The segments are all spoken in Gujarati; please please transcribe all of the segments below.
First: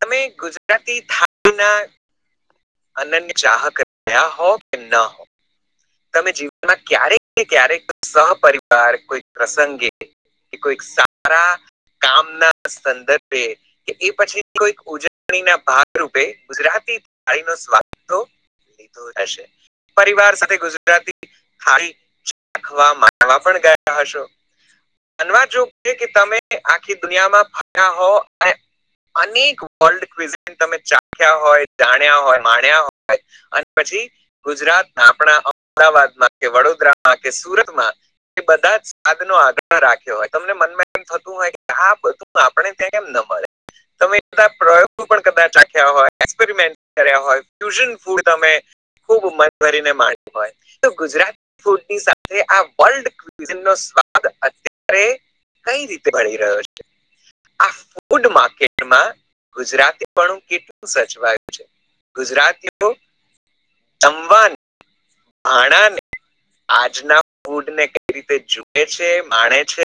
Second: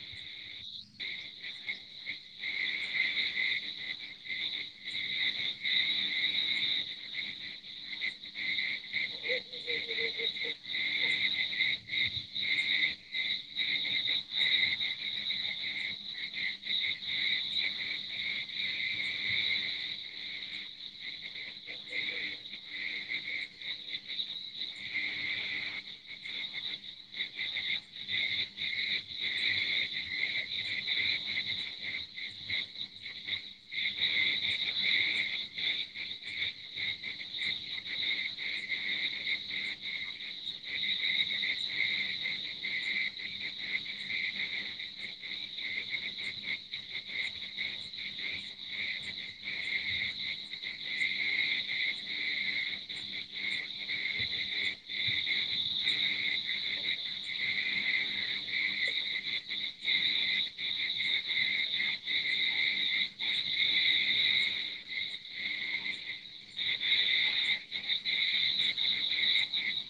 તમે ગુજરાતી થાળીના અનનને ચાહક કયા હો કે ના હો તમે જીવનમાં ક્યારેક ને ક્યારેક સહપરિવાર કોઈ પ્રસંગે કે કોઈક સારા કામ ના સંદર્ભે કે એ પછી કોઈ ઉજવણી ના ભાગરૂપે ગુજરાતી થાળી ન સ્વાદ [inaudible] પરિવાર સાથે ગુજ [inaudible] માનવા પણ ગયા હશો. બનવા જોગ છે કે તમે આખી દુનિયામાં ભયા હો અનેક વર્ડ ક્વિઝ તમે ચાખ્યા હોય, જાણ્યા હોય, માણ્યા હોય. અને પછી ગુજરાતમાં આપણા અમદાવાદમાં કે વડોદરામાં કે સુરતમાં એ બધા જ સાદ નો આધાર રાખ્યો હોય તમને મનમાં એમ થતું હોય આ બધું આપણે ત્યાં એમ ના મળે. તમે બા પ્રયોગ પણ કદાચખ્યા હોય એક્સપ્રિમેન્ટ કર્યા હોય, ફ્યુશન ફૂડ તમે ખુબ મન ભરીને મા હોય તો ગુજરાતી ફૂડની સાથે આ વર્લ્ડ [inaudible] નો સ્વાદ અત્યારે કઈ રીતે મળી રહ્યો છે? આ ફૂડ માર્કેટમાં ગુજરાતીણું કેટલું સચવાયું છે. ગુજરાતીઓ તંવાન. હણાને. આજના ફૂડ ને કઈ રીતે જુએ છે, માણે છે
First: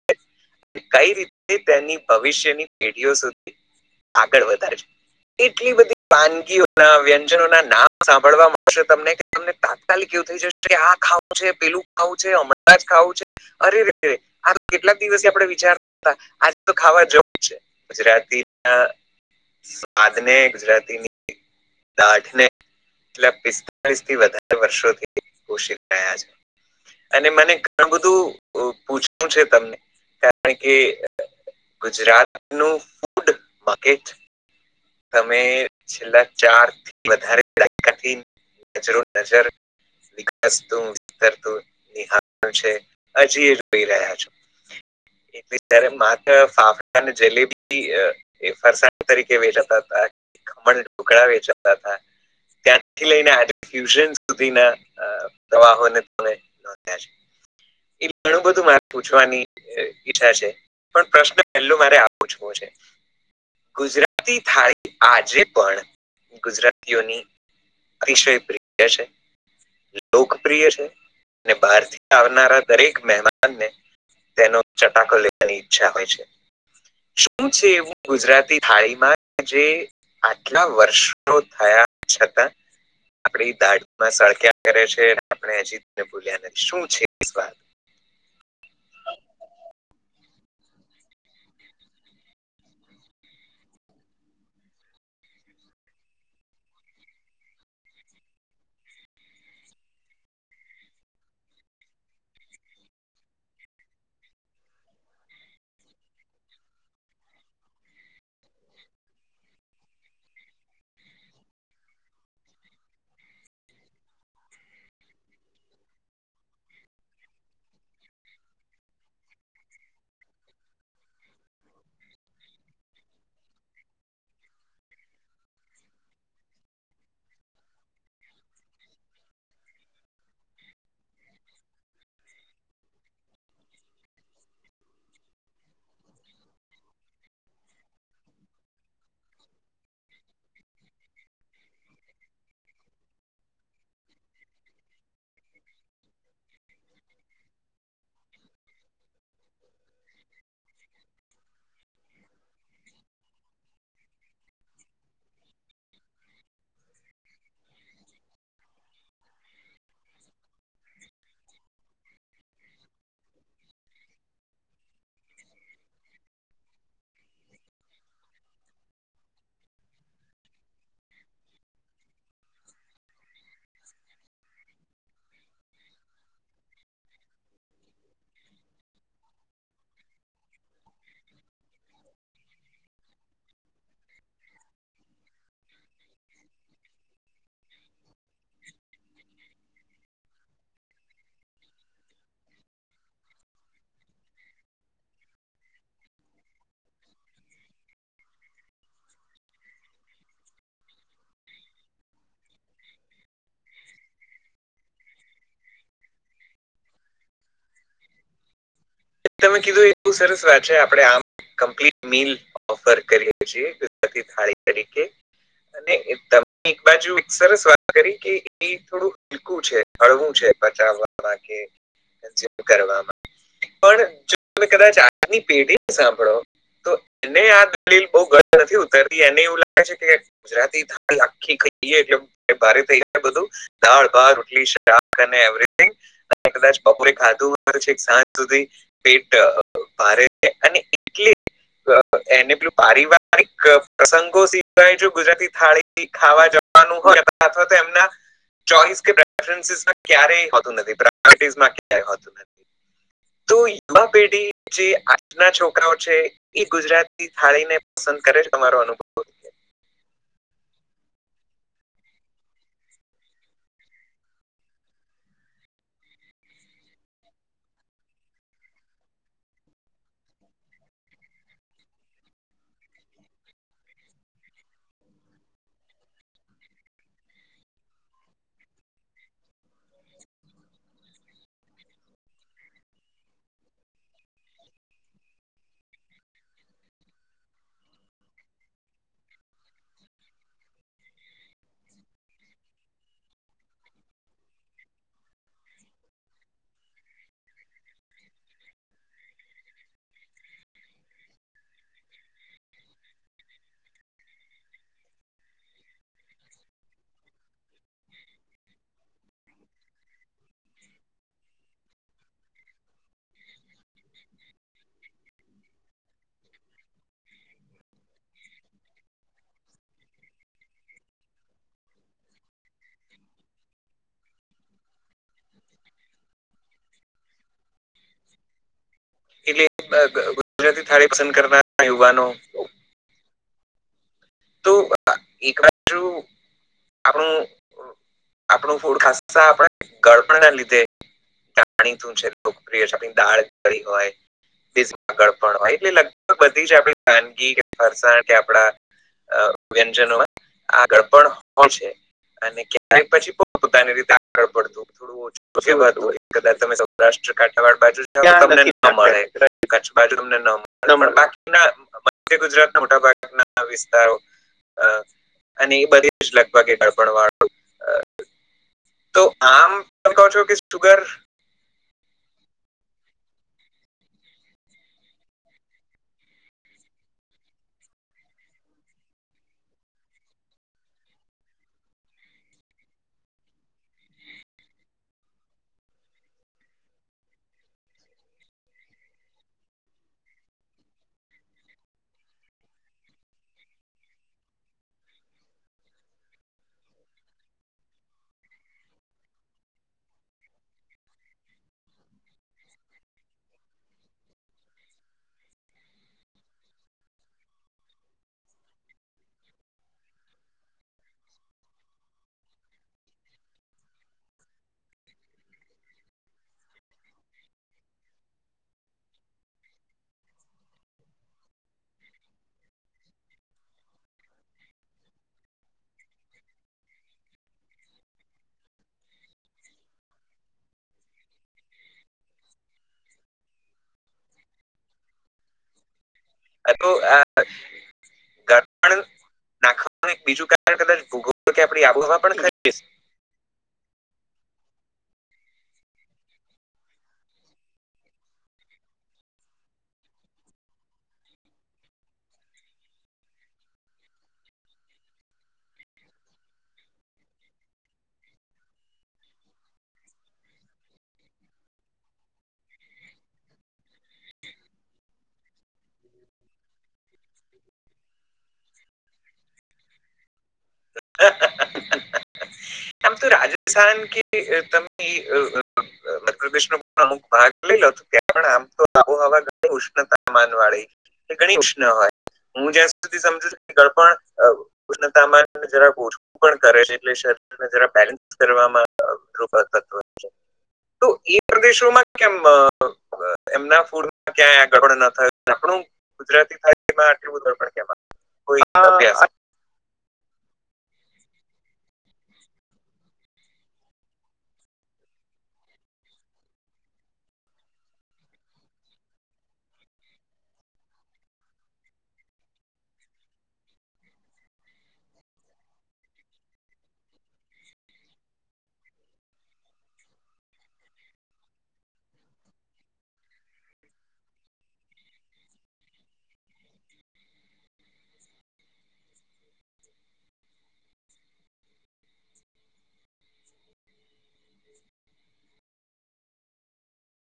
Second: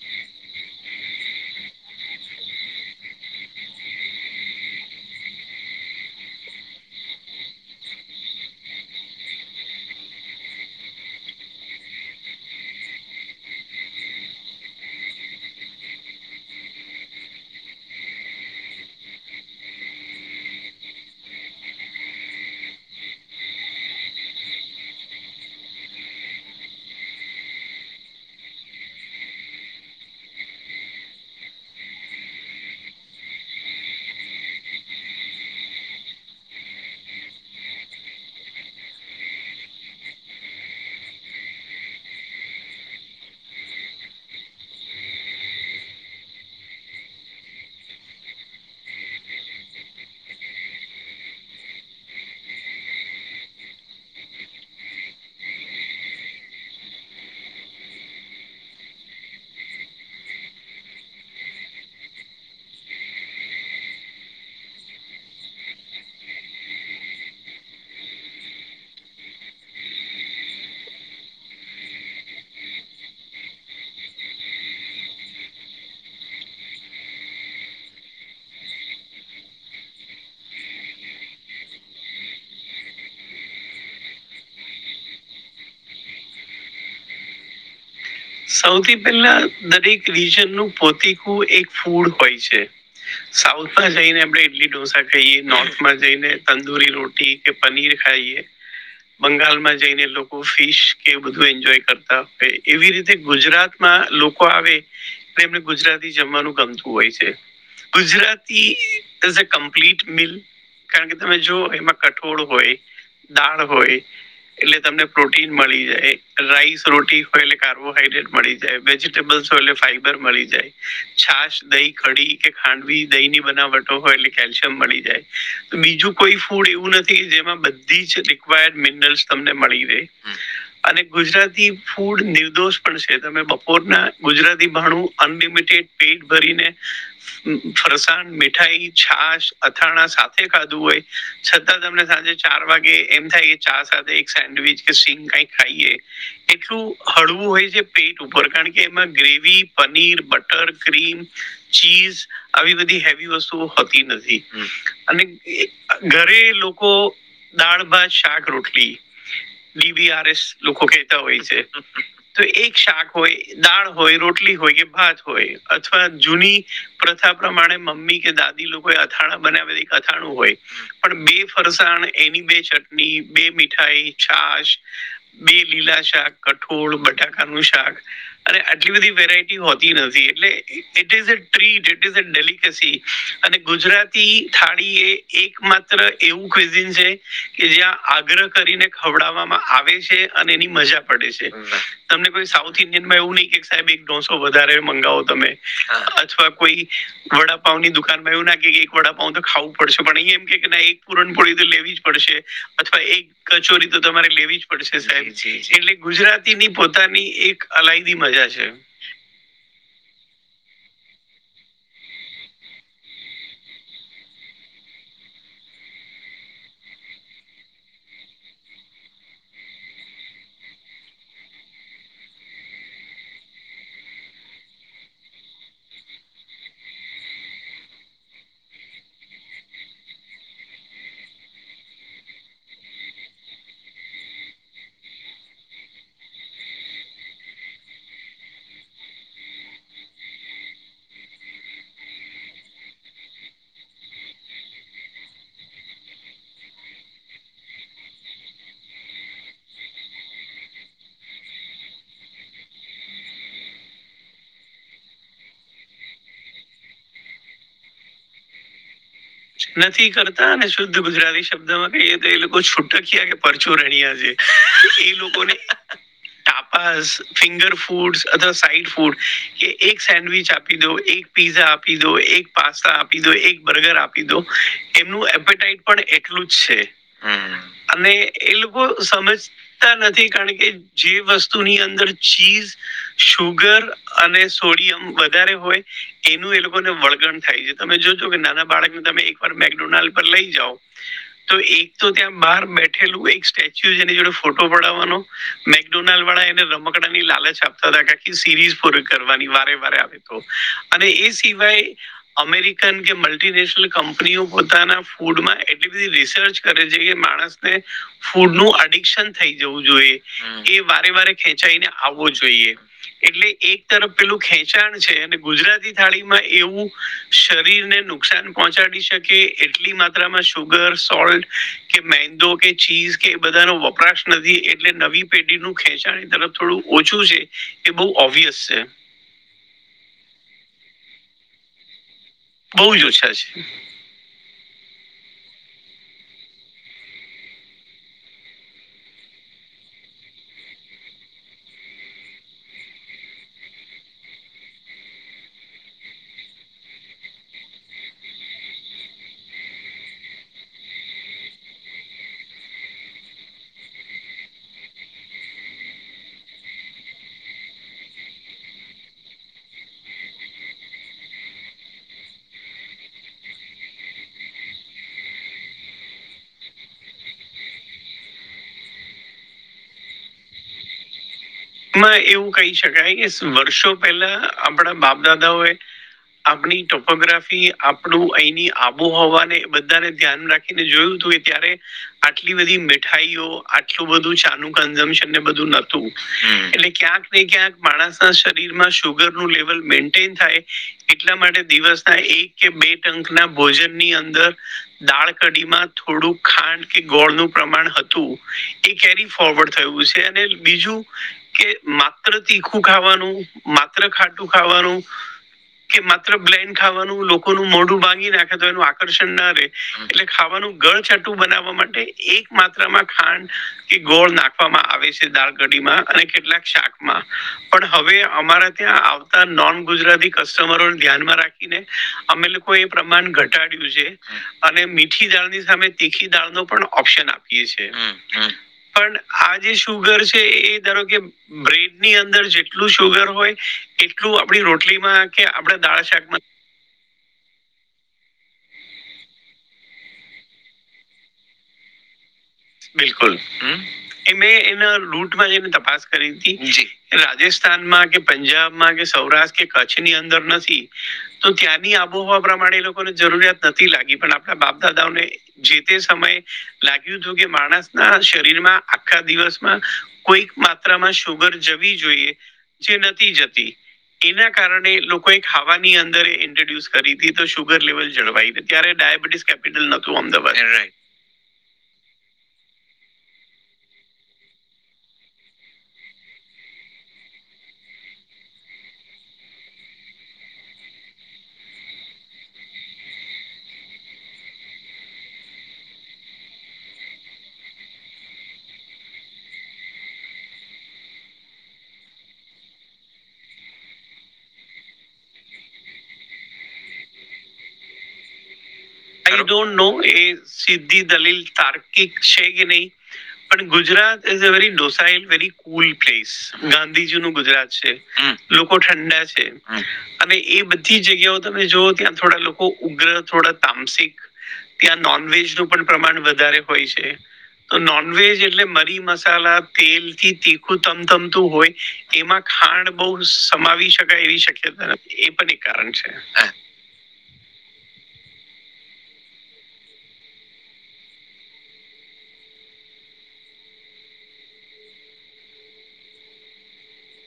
કઈ રીતે તેની ભવિષ્યની પેઢીઓ સુધી આગળ વધારે છે? એટલી બધી વાનગીઓના, વ્યંજનોના નામ સાંભળવા મળશે તમને કે તમને તાત્કાલિક એવું થઈ જશે કે આ ખાવું છે, પેલું ખાવું છે, હમણાં જ ખાવું છે અરે રે રે આ કેટલાક દિવસે આપણે વિચારતા હતા આજે તો ખાવા જવું છે. ગુજરાતી ના સ્વાદને ગુજરાતીની દાનેટ ને પિસ્તાળસ થી વધારે વર્ષોથીષિત રહ્યા છે. એને મને ઘણું બધું પૂછવું છે તમને કારણ કે ગુજરાત નું ફૂડ માકેટ તમે છેલ્લા ચારથી વધારે [inaudible] જરો નજર [inaudible] છે, હજી જોઈ રહ્યા છો. એટલે જ માત્ર ફાફડા અને જલેબી ફરસાણ તરીકે વેલા ખમણ, ટુકડા વેચવા તા. ત્યાંથી લઈને આફ્યુઝન સુધીના પ્રવાહોને તમે એ ઘણું બધું મારે પૂછવાની ઈચ્છા છે. પણ પ્રશ્ન પેલો મારે આ પૂછવો છે, ગુજરાત થાળ આજે પણ ગુજરાતીઓની ઈશય પ્રિય છે. લોકપ્રિય છે અને બહારથી આવનારા દરેક મહેમાનને તેનો ચટાકો લેવાની ઈચ્છા હોય છે. શું છે એવું ગુજરાતી થાળીમાં જે આટલા વર્ષો થયા છતાં આપ દાઢમાં સળક્યા કરે છે આપણે હજીને ભૂલ્યા ન શું છે [unintelligible] સૌથી પહેલા દરેક રીજનનું પોતકું એક ફૂડ હોય છે. સાઉથમાં જઈને આપણે ઇડલી ઢોસા ખાઈએ, નોર્થમાં જઈને તંદુરી રોટી કે પનીર ખાઈએ. બંગાળમાં જઈને લોકો ફિશ કે બધું એન્જોય કરતા હોય એવી રીત જે ગુજરાતમાં લોકો આવે તો એમને ગુજરાતી જમવાનું ગમતું હોય છે. Gujarati is a complete meal. કારણ કે તમે જો એમાં કઠોળ હોય દાળ હોય એટલે તમને પ્રોટીન મળી જાય રાઈસ રોટી હોય એટલે કાર ર્બોહાઈડ્રેટ મળી જાય, વેજીિટેબલ્સલે ફાઈબર મળી જાય. છાશ દહી કડી કે ખાંડવી દહી ની બનાવટો હોય એટલે કેલ્શિયમ મળી જાય. બીજું કોઈ ફૂડ એવું નથી કે જેમાં બધી જ રિકવાયર્ડ મિનરલ્સ તમને મળી રહે. અને ગુજરાતી ફૂડ દી દોષ પણ છે તમે બપોરના ગુજરાતી ભાણું અનલિમિટેડ પેટ ભરીને ફરસાણ, મીઠાઈ, છાસ, અથાણા સાથે ખાધું હોય છતાં તમને સાંજે ચાર વાગે એમ થાય કે ચા સાથે એક સેન્ડવીચ કે સિંગ કઈ ખાઈએ એટલું હળું હોય છે પેટ ઉપર કારણ કે એમાં gravy, paneer, butter cream, cheese આવી બધી હેવી વસ્તુઓ હોતી નથી અને એ ઘરે લોકો દાળ-ભાત, શાક-રોટલી ડીવીઆર એસ લોકો કેહેતા હોય છે. તો એક શાક હોય, દાળ હોય, રોટલી હોય કે ભાત હોય અથવા જૂની પ્રથા પ્રમાણે મમ્મી કે દાદી લોકોએ અથાણા બનાવ્યા અથાણું હોય. પણ બે ફરસાણ એની બે ચટણી, બે મીઠાઈ, છાશ બે લીલા શાક, કઠોળ, બટાકાનું શાક. અને આટલી બધી વેરાયટી હોતી નથી એટલે it is tree is delicacy અને ગુજરાતી થાળી એ એક માત્ર એવું ક્વિઝિન છે. કે જ્યાં આગ્રહ કરીને ખવડાવવામાં આવે છે અને એની મજા પડે છે. તમને કોઈ સાઉથ ઇન્ડિયનમાં એવું નહી કે સાહેબ એક દોસો વધારે મંગાવો તમે અથવા કોઈ વડાપાવઉની દુકાનમાં એવ નાકે કે એક વડાપાવ તો ખાવું જ પડશે પણ અહીં એમ કે એક પુરણપોળી તો લેવી જ પડશે. અથવા એક કચોરી તો તમારે લેવી જ પડશે સાહેબ એટલે ગુજરાતીની પોતાની એક અલાયદી મજા છે. તમે કીધું એ બહુ સરસ વાત છે આપડે આમ કમ્પ્લિટ મિલ ઓફર કરીએ છીએ ગુજરાતી થાળી તરીકે. અને તમે એક બાજુ એક સરસ વાત કરી કે એ થોડું [unintelligible] છે હળવું છે પચાવામા કે [inaudible] પણ જો તમેં કદાચ આજની પેઢીને સાંભળો. [unintelligible] ગુજરાતી થાળી આખી ખઇએ એટલે ભારે થઈ જાય બધું. દાળ-ભાત, રોટલી-શાક અને. [unintelligible] કદાચ બપોરે ખાધું પછી સાંજ સુધી પેટ ભારે છે અને એટલી એને પેલું પારિવારિક પ્રસંગો શીખવાય છે ગુજરાતી થાળી ખાવા જવાનું હોય અથવા તો એમના [unintelligible] ક્યારેય હોતું નથી. [unintelligible] તો યુવા પેઢી જે આજના છોકરાઓ છે. એ ગુજરાતી થાળીને પસંદ કરે છે તમારો અનુભવ નથી કરતા ને શુદ્ધ ગુજરાતી શબ્દમાં કહીએ તો એ લોકો છૂટક્યા કે પરચોરણ્યા છેે. [inaudible] [unintelligible] ફિંગર ફૂડ અથવા સાઈટ ફૂડ કે એક સેન્ડવીચ આપી દઉં એ પીઝા આપીદો, એક પાસ્તા આપીદો, એક બર્ગર આપ પીદો એમનું એપેટાઈટ પણ એટલું જ છે. હમ્મ અને એ લોકો સમજ નથી કારણ કે જે વસ્તુ ની અંદર ચીજ સુુગર અને સોડિયમ વધારે હોય. એનું એ લોકોને વળગણ થાય છે તમે જોજો કે નાના બાળકને તમે એકવાર મેકડોનાલ્ડ પર લઈ જાઓ. તો એક તો ત્યાં બહાર બેઠેલું એક સ્ટેચ્યુ જેની જોડે ફોટો પડાવવાનો મે ડોનાલ્ડ વાળા એને રમકડાની લાલચ આપતા હતા આખી સિરીઝ પૂરી કરવાની વારે વારે આવે. તો અને એ સિવાય અમેરિકન કે મલ ટીનેશનલ કંપનીઓ પોતાના ફૂડમાં એટલી બધી રિસર્ચ કરે છે કે માણસને ફૂડનું અડિકશન થઈ જવું જોઈએ એ વારે વારે ખેંચાઈને આવવો જોઈએ. એટલે એક તરફ પેલું ખેંચાણ છે અને ગુજરાતી થાળીમાં એવું શરીરને નું નુકસાન પહોંચાડી શકે એટલી માત્રામાં સુુગર સોલ્ટ કે મેંદો કે ચીઝ કે એ બધા નો વપરાશ નથી એટલે નવી પેઢી નું ખેંચાણી તરફ થોડું ઓછું છે. એ બહુ ઓબ્વિયસ છે. એટલે અ બ અહ ગુજરાતી થાળી પસંદ કરના યુવાનો બહુ જ ઓછા છે. તો આ એકાદ જો આપણું અહ આપણું ફૂડ ખાસ આપણે ઘળપ ના લીધે તા માનીતું છે લોકપ્રિય છે આ દાળ કરી હોય ફીસ ગળ પણ હોય એટલે લગભગ બધી જ આપડી ખાનગી કે ફરસાણ કે આપડા અહ વ્યંજનોમાં આગળ પણ હો છે. અને ક્યારેય પછી પો પોતાની રીતે આગળ પડતું થોડું તો સેમાં તું હોય કદાચ તમે સૌરાષ્ટ કાઠિયાવાડી બાજુ તમને ના મળે કછ બાજુમને ન બાકીના મધ્ય ગુજરાત ના મોટા ભાગ ના તા ઓ અહ અને એ બધી જ લગભગ અડપણ વાળું અહ તો આમ પણ કો છો કે સુગર મ એવું કહી શકાય કે વર્ષો પહેલા આપણા બાપ દાદાઓ એ આપણી ટોપોગ્રાફી આપડું અહીની આબોહવાને બધાને ધ્યાન રાખ કે તે ને જોયું તું એ ત્યારે આટલી બધી મીઠાઈઓ આટલું બધું સાનું કન્જમશન ને બધું નતું. એટલે ક્યાંક ને ક્યાંક માણસ ના શરીર માં શુગર નું લેવલ મેન્ટેન થાય એટલા માટે દિવસના એક કે બે ટંકના ભોજન ની અંદર દાળ કઢીમાં થોડું ખાંડ કે ગોળનું પ્રમાણ હતું એક કેરી ફોરવર્ડ થયું છે અને બીજું કે માત્ર તીખું ખાવાનું માત્ર ખાટું ખાવાનું કે માત્ર બ્લેન ખાવાનું લોકોનું મોઢું બાંગી નાખે તો એનું આકર્ષણ ના રે. એટલે ખાવાનું ગળ છાટું બનાવવા માટે એક માત્રામાં ખાંડ કે ગોળ નાખ આપવામાં આવે છે દાળ ઘડી માં અને કેટલાક શાકમાં. પણ હવે અમારા ત્યાં આવતા નોન ગુજરાતી કસ્ટમરોને ધ્યાનમાં રાખ ખીને અમે લોકો એ પ્રમાણ ઘટાડ્યું છે. અને મીઠી દાળની સામે તીખી દાળ નો પણ ઓપ્શન આપીએ છે. પણ આ જે શુગર છે એ ધારો કે બ્રેડ ની અંદર જેટલું સુુગર હોય એટલું આપડી રોટલીમાં કે આપડા દાળા શાકમાં ગા તો આ ગાત પાન નાખનું બીજું કારણ કદાચ ભોગવવા કે આપ આબોહવા પણ કરી બિલકુલ એ મેં એના રૂટ માં જે તપાસ કરી તી એ રાજસ્થાનમાં કે પંજાબમાં કે સૌરાષ્ટ્ર કે કચ્છ ની અંદર નથી તો ત્યાંની આબોહવા પ્રમાણે એ લોકોને જરૂરિયાત નથી લાગી પણ આપણા બાપદાદાઓને જે તે સમયે લાગ્યું હતું કે માણસ ના શરીર માં આખા દિવસમાં કોઈક માત્રામાં શુગર જવી જોઈએ જે નથી જતી એના કારણે લોકોએ ખાવાની અંદર ઇન્ટ્રોડ્યુસ કરી હતી તો શુગર લેવલ જળવાઈ દીધ ત્યારે ડાયાબિટીસ કેપિટલ નહોતુ અમદાવાદ હા આમ તો રાજસ્થાન કે તમે અ અ મ અમુક ભાગ લઈલો ત્યાં પણ આમ તો આબોહવા ઉષ્ણતામાન વાળી ઘણી ઉષ્ણ હોય હું જ્યાં સુધી સમજુ છું ગળપણ ઉષ્ણ તાપમાન જરા ઓછું પણ કરે છે એટલે શરીરને જરાક બેલેન્સ કરવામાં તો એ પ્રદેશોમાં કેમ એમના ફૂડ ક્યા ગડપણ ન થય આપણું ગુજરાતી થાળીમાં આટલુ ગડપણ કેમ આયુ કોઈ [inaudible] યુ ડોન્ટ નોનો એ સીધી દલીલ તાર્કિક છે કે નહી? પણ Gujarat is a very docile very cool place. ગાંધીજીનું ગુજરાત છે. લોકો ઠંડા છે અને એ બધા બી જગ્યાઓ તમે જોઓ ત્યાં થોડા લોકો ઉગ્ર થોડા તામસિક ત્યાં નોનવેજનું પણ પ્રમાણ વધારે હોય છે. નોનવેજ એટલે મરી મસાલા તેલથી તીખું તમધમતું હોય, એમાં ખાંડ બહુ સમાવી શકાય એવી શક્યતા એ પણ એક કારણ છે.